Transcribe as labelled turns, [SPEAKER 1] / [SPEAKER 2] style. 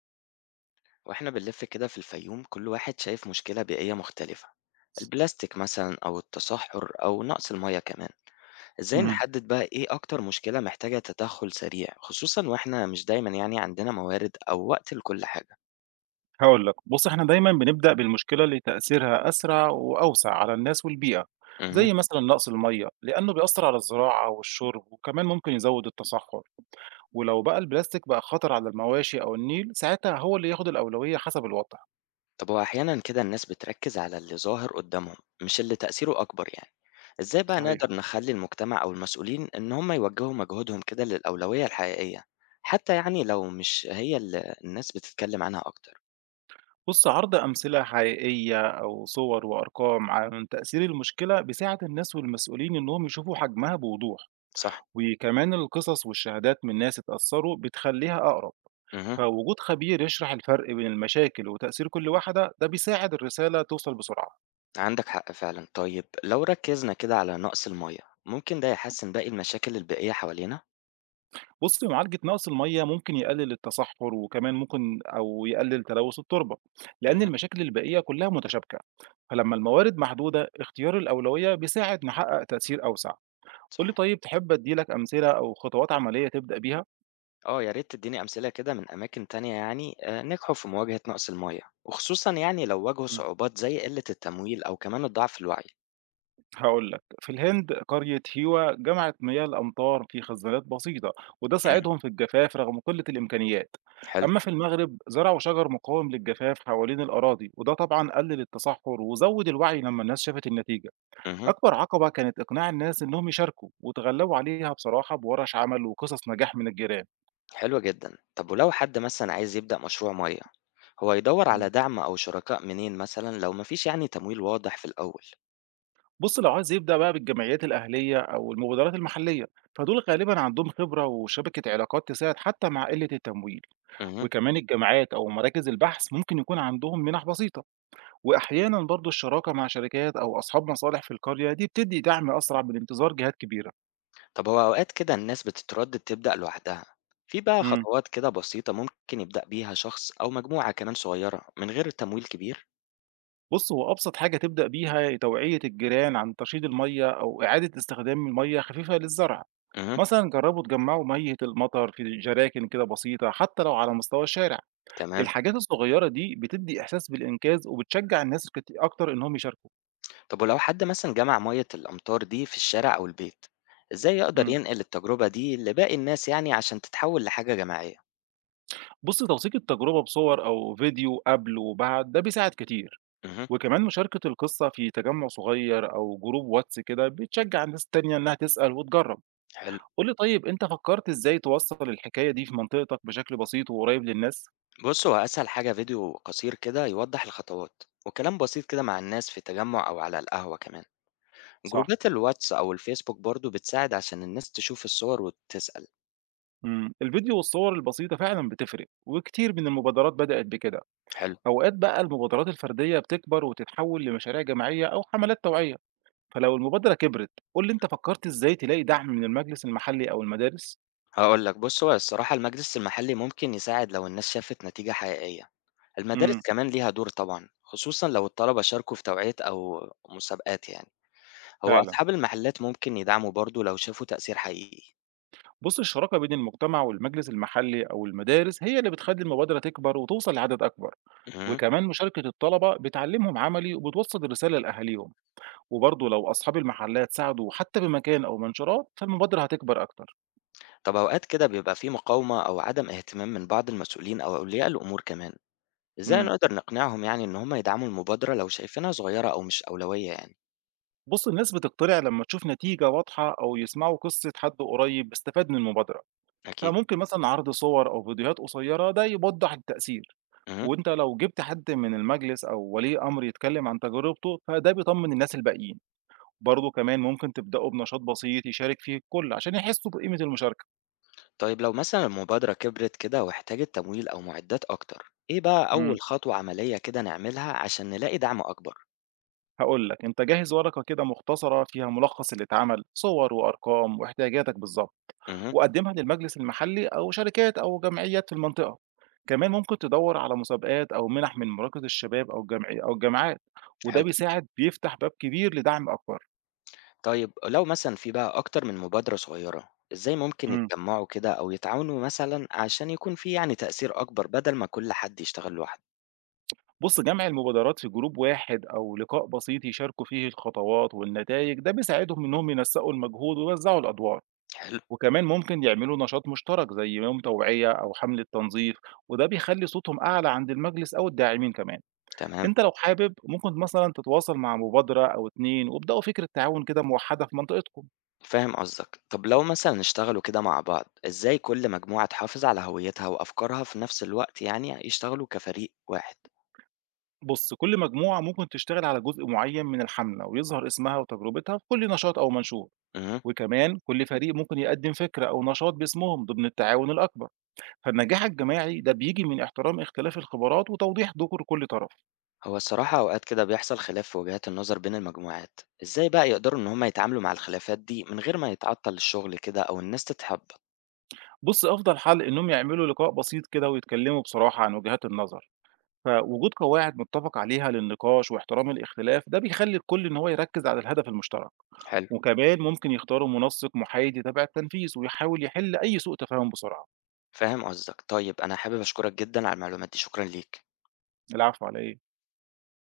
[SPEAKER 1] واحنا بنلف كده في الفيوم، كل واحد شايف مشكلة بيئية مختلفة. البلاستيك مثلا أو التصحر أو نقص المياه كمان. ازاي
[SPEAKER 2] إمم،
[SPEAKER 1] نحدد بقى ايه أكتر مشكلة محتاجة تدخل سريع، خصوصا واحنا مش دايما يعني عندنا موارد أو وقت لكل حاجة.
[SPEAKER 2] هاقول لك، بُص إحنا دايمًا بنبدأ بالمشكلة اللي تأثيرها أسرع وأوسع على الناس والبيئة،
[SPEAKER 1] امم
[SPEAKER 2] زي مثلًا نقص المَيّة، لأنه بيأثّر على الزراعة والشرب وكمان ممكن يزوّد التصحُّر، ولو بقى البلاستيك بقى خطر على المواشي أو النيل، ساعتها هو اللي ياخد الأولوية حسب الوضع.
[SPEAKER 1] طب هو أحيانا كده الناس بتركز على اللي ظاهر قدامهم، مش اللي تأثيره أكبر يعني. ازاي بقى
[SPEAKER 2] صحيح.
[SPEAKER 1] نقدر نخلي المجتمع أو المسؤولين إن هم يوجهوا مجهودهم كده للأولوية الحقيقية، حتى يعني لو مش هي اللي الناس بتتكلم عنها أكتر.
[SPEAKER 2] بُص عرض أمثلة حقيقية أو صور وأرقام عن تأثير المشكلة بيساعد الناس والمسؤولين إنهم يشوفوا حجمها بوضوح،
[SPEAKER 1] صح.
[SPEAKER 2] وكمان القصص والشهادات من ناس اتأثّروا بتخلّيها أقرب.
[SPEAKER 1] امم.
[SPEAKER 2] فوجود خبير يشرح الفرق بين المشاكل وتأثير كل واحدة ده بيساعد الرسالة توصل بسرعة.
[SPEAKER 1] عندك حق فعلا. طيب لو ركزنا كده على نقص المية، ممكن ده يحسن باقي المشاكل البيئية حوالينا؟
[SPEAKER 2] بص معالجة نقص المية ممكن يقلل التصحر وكمان ممكن أو يقلل تلوث التربة، لأن
[SPEAKER 1] مهم.
[SPEAKER 2] المشاكل البيئية كلها متشابكة. فلما الموارد محدودة اختيار الأولوية بيساعد نحقق تأثير أوسع. قول
[SPEAKER 1] صح.
[SPEAKER 2] لي طيب، تحب أديلك أمثلة أو خطوات عملية تبدأ بيها؟
[SPEAKER 1] اه يا ريت تديني أمثلة كده من أماكن تانية، يعني نجحوا في مواجهة نقص المية، وخصوصا يعني لو واجهوا صعوبات زي قلة التمويل أو كمان الضعف في الوعي.
[SPEAKER 2] هاقول لك، في الهند قرية هيوا جمعت مياه الأمطار في خزانات بسيطة، وده
[SPEAKER 1] مهم.
[SPEAKER 2] ساعدهم في الجفاف رغم قلة الإمكانيات.
[SPEAKER 1] حلو.
[SPEAKER 2] أما في المغرب زرعوا شجر مقاوم للجفاف حوالين الأراضي، وده طبعًا قلل التصحر وزود الوعي لما الناس شافت النتيجة.
[SPEAKER 1] مهم.
[SPEAKER 2] أكبر عقبة كانت إقناع الناس إنهم يشاركوا، وتغلبوا عليها بصراحة بورش عمل وقصص نجاح من الجيران.
[SPEAKER 1] حلوة جدا. طب ولو حد مثلا عايز يبدأ مشروع مية، هو يدور
[SPEAKER 2] مم.
[SPEAKER 1] على دعم أو شركاء منين مثلا لو مفيش يعني تمويل واضح في الأول؟
[SPEAKER 2] بُص لو عايز يبدأ بقى بالجمعيات الأهلية أو المبادرات المحلية، فدول غالبًا عندهم خبرة وشبكة علاقات تساعد حتى مع قلة التمويل. وكمان الجامعات أو مراكز البحث ممكن يكون عندهم منح بسيطة، وأحيانا برضو الشراكة مع شركات أو أصحاب مصالح في القرية دي بتدي دعم أسرع من انتظار جهات كبيرة.
[SPEAKER 1] طب هو أوقات كده الناس بتتردد تبدأ لوحدها، في بقى
[SPEAKER 2] مم.
[SPEAKER 1] خطوات كده بسيطة ممكن يبدأ بيها شخص أو مجموعة كمان صغيرة من غير تمويل كبير؟
[SPEAKER 2] بص هو أبسط حاجة تبدأ بيها توعية الجيران عن ترشيد المية أو إعادة استخدام المية خفيفة للزرع.
[SPEAKER 1] امم.
[SPEAKER 2] مثلا جربوا تجمعوا مية المطر في جراكن كده بسيطة حتى لو على مستوى الشارع.
[SPEAKER 1] تمام.
[SPEAKER 2] الحاجات الصغيرة دي بتدي إحساس بالإنجاز وبتشجع الناس أكتر إنهم يشاركوا.
[SPEAKER 1] طب ولو حد مثلا جمع مية الأمطار دي في الشارع أو البيت، إزاي يقدر
[SPEAKER 2] مم.
[SPEAKER 1] ينقل التجربة دي لباقي الناس يعني عشان تتحول لحاجة جماعية؟
[SPEAKER 2] بُص توثيق التجربة بصور أو فيديو قبل وبعد ده بيساعد كتير،
[SPEAKER 1] امم.
[SPEAKER 2] وكمان مشاركة القصة في تجمع صغير أو جروب واتس كده بتشجع الناس التانية إنها تسأل وتجرب،
[SPEAKER 1] حلو.
[SPEAKER 2] قُل لي طيب، أنت فكرت إزاي توصّل الحكاية دي في منطقتك بشكل بسيط وقريب للناس؟
[SPEAKER 1] بص هو أسهل حاجة فيديو قصير كده يوضح الخطوات، وكلام بسيط كده مع الناس في تجمع أو على القهوة كمان.
[SPEAKER 2] صح.
[SPEAKER 1] جروبات الواتس أو الفيسبوك برضو بتساعد عشان الناس تشوف الصور وتسأل.
[SPEAKER 2] الفيديو والصور البسيطة فعلًا بتفرق، وكتير من المبادرات بدأت بكده،
[SPEAKER 1] حلو.
[SPEAKER 2] أوقات بقى المبادرات الفردية بتكبر وتتحول لمشاريع جماعية أو حملات توعية، فلو المبادرة كبرت قُل لي، أنت فكرت إزاي تلاقي دعم من المجلس المحلي أو المدارس؟
[SPEAKER 1] هاقول لك، بُص، هو الصراحة المجلس المحلي ممكن يساعد لو الناس شافت نتيجة حقيقية. المدارس
[SPEAKER 2] إمم.
[SPEAKER 1] كمان ليها دور طبعًا، خصوصًا لو الطلبة شاركوا في توعية أو مسابقات يعني. هو
[SPEAKER 2] فعلا.
[SPEAKER 1] أصحاب المحلات ممكن يدعموا برضه لو شافوا تأثير حقيقي.
[SPEAKER 2] بص الشراكة بين المجتمع والمجلس المحلي أو المدارس هي اللي بتخلي المبادرة تكبر وتوصل لعدد أكبر،
[SPEAKER 1] اهم.
[SPEAKER 2] وكمان مشاركة الطلبة بتعلمهم عملي وبتوصل الرسالة لأهاليهم، وبرضه لو أصحاب المحلات ساعدوا حتى بمكان أو منشورات فالمبادرة هتكبر أكتر.
[SPEAKER 1] طب أوقات كده بيبقى في مقاومة أو عدم اهتمام من بعض المسؤولين أو أولياء الأمور كمان. إزاي
[SPEAKER 2] مم.
[SPEAKER 1] نقدر نقنعهم يعني إن هم يدعموا المبادرة لو شايفينها صغيرة أو مش أولوية يعني؟
[SPEAKER 2] بص الناس بتقتنع لما تشوف نتيجة واضحة أو يسمعوا قصة حد قريب استفاد من المبادرة،
[SPEAKER 1] أكيد.
[SPEAKER 2] فممكن مثلا عرض صور أو فيديوهات قصيرة ده يوضح التأثير.
[SPEAKER 1] اهم.
[SPEAKER 2] وانت لو جبت حد من المجلس أو ولي أمر يتكلم عن تجربته فده بيطمن الناس الباقيين. برضه كمان ممكن تبدأوا بنشاط بسيط يشارك فيه الكل عشان يحسوا بقيمة المشاركة.
[SPEAKER 1] طيب لو مثلا المبادرة كبرت كده واحتاجت تمويل أو معدات أكتر، إيه بقى
[SPEAKER 2] امم
[SPEAKER 1] أول خطوة عملية كده نعملها عشان نلاقي دعم أكبر؟
[SPEAKER 2] هقول لك، انت جهز ورقة كده مختصرة فيها ملخص اللي اتعمل صور وأرقام واحتياجاتك بالظبط،
[SPEAKER 1] اها.
[SPEAKER 2] وقدمها للمجلس المحلي أو شركات أو جمعيات في المنطقة. كمان ممكن تدور على مسابقات أو منح من مراكز الشباب أو الجمعية أو الجامعات، وده
[SPEAKER 1] حلو.
[SPEAKER 2] بيساعد بيفتح باب كبير لدعم أكبر.
[SPEAKER 1] طيب لو مثلا في بقى أكتر من مبادرة صغيرة، إزاي ممكن
[SPEAKER 2] امم
[SPEAKER 1] يتجمعوا كده أو يتعاونوا مثلا عشان يكون في يعني تأثير أكبر بدل ما كل حد يشتغل لوحده؟
[SPEAKER 2] بص جمع المبادرات في جروب واحد أو لقاء بسيط يشاركوا فيه الخطوات والنتائج ده بيساعدهم إنهم ينسقوا المجهود ويوزعوا الأدوار،
[SPEAKER 1] حلو.
[SPEAKER 2] وكمان ممكن يعملوا نشاط مشترك زي يوم توعية أو حملة تنظيف، وده بيخلي صوتهم أعلى عند المجلس أو الداعمين كمان.
[SPEAKER 1] تمام.
[SPEAKER 2] أنت لو حابب ممكن مثلا تتواصل مع مبادرة أو اتنين وابدأوا فكرة تعاون كده موحدة في منطقتكم.
[SPEAKER 1] فاهم قصدك. طب لو مثلا اشتغلوا كده مع بعض، إزاي كل مجموعة تحافظ على هويتها وأفكارها في نفس الوقت يعني يشتغلوا كفريق واحد؟
[SPEAKER 2] بص كل مجموعة ممكن تشتغل على جزء معين من الحملة ويظهر اسمها وتجربتها في كل نشاط أو منشور،
[SPEAKER 1] اها.
[SPEAKER 2] وكمان كل فريق ممكن يقدم فكرة أو نشاط باسمهم ضمن التعاون الأكبر. فالنجاح الجماعي ده بيجي من احترام اختلاف الخبرات وتوضيح دور كل طرف.
[SPEAKER 1] هو الصراحة أوقات كده بيحصل خلاف في وجهات النظر بين المجموعات، إزاي بقى يقدروا إن هما يتعاملوا مع الخلافات دي من غير ما يتعطل الشغل كده أو الناس تتحبط؟
[SPEAKER 2] بُص، أفضل حل إنّهم يعملوا لقاء بسيط كده ويتكلّموا بصراحة عن وجهات النظر، فوجود قواعد متّفق عليها للنقاش واحترام الاختلاف، ده بيخلّي الكل إن هو يركّز على الهدف المشترك،
[SPEAKER 1] حلو.
[SPEAKER 2] وكمان ممكن يختاروا منسّق محايد يتابع التنفيذ ويحاول يحل أي سوء تفاهم بسرعة.
[SPEAKER 1] فاهم قصدك. طيب أنا حابب أشكرك جدا على المعلومات دي، شكرا ليك.
[SPEAKER 2] العفو على إيه؟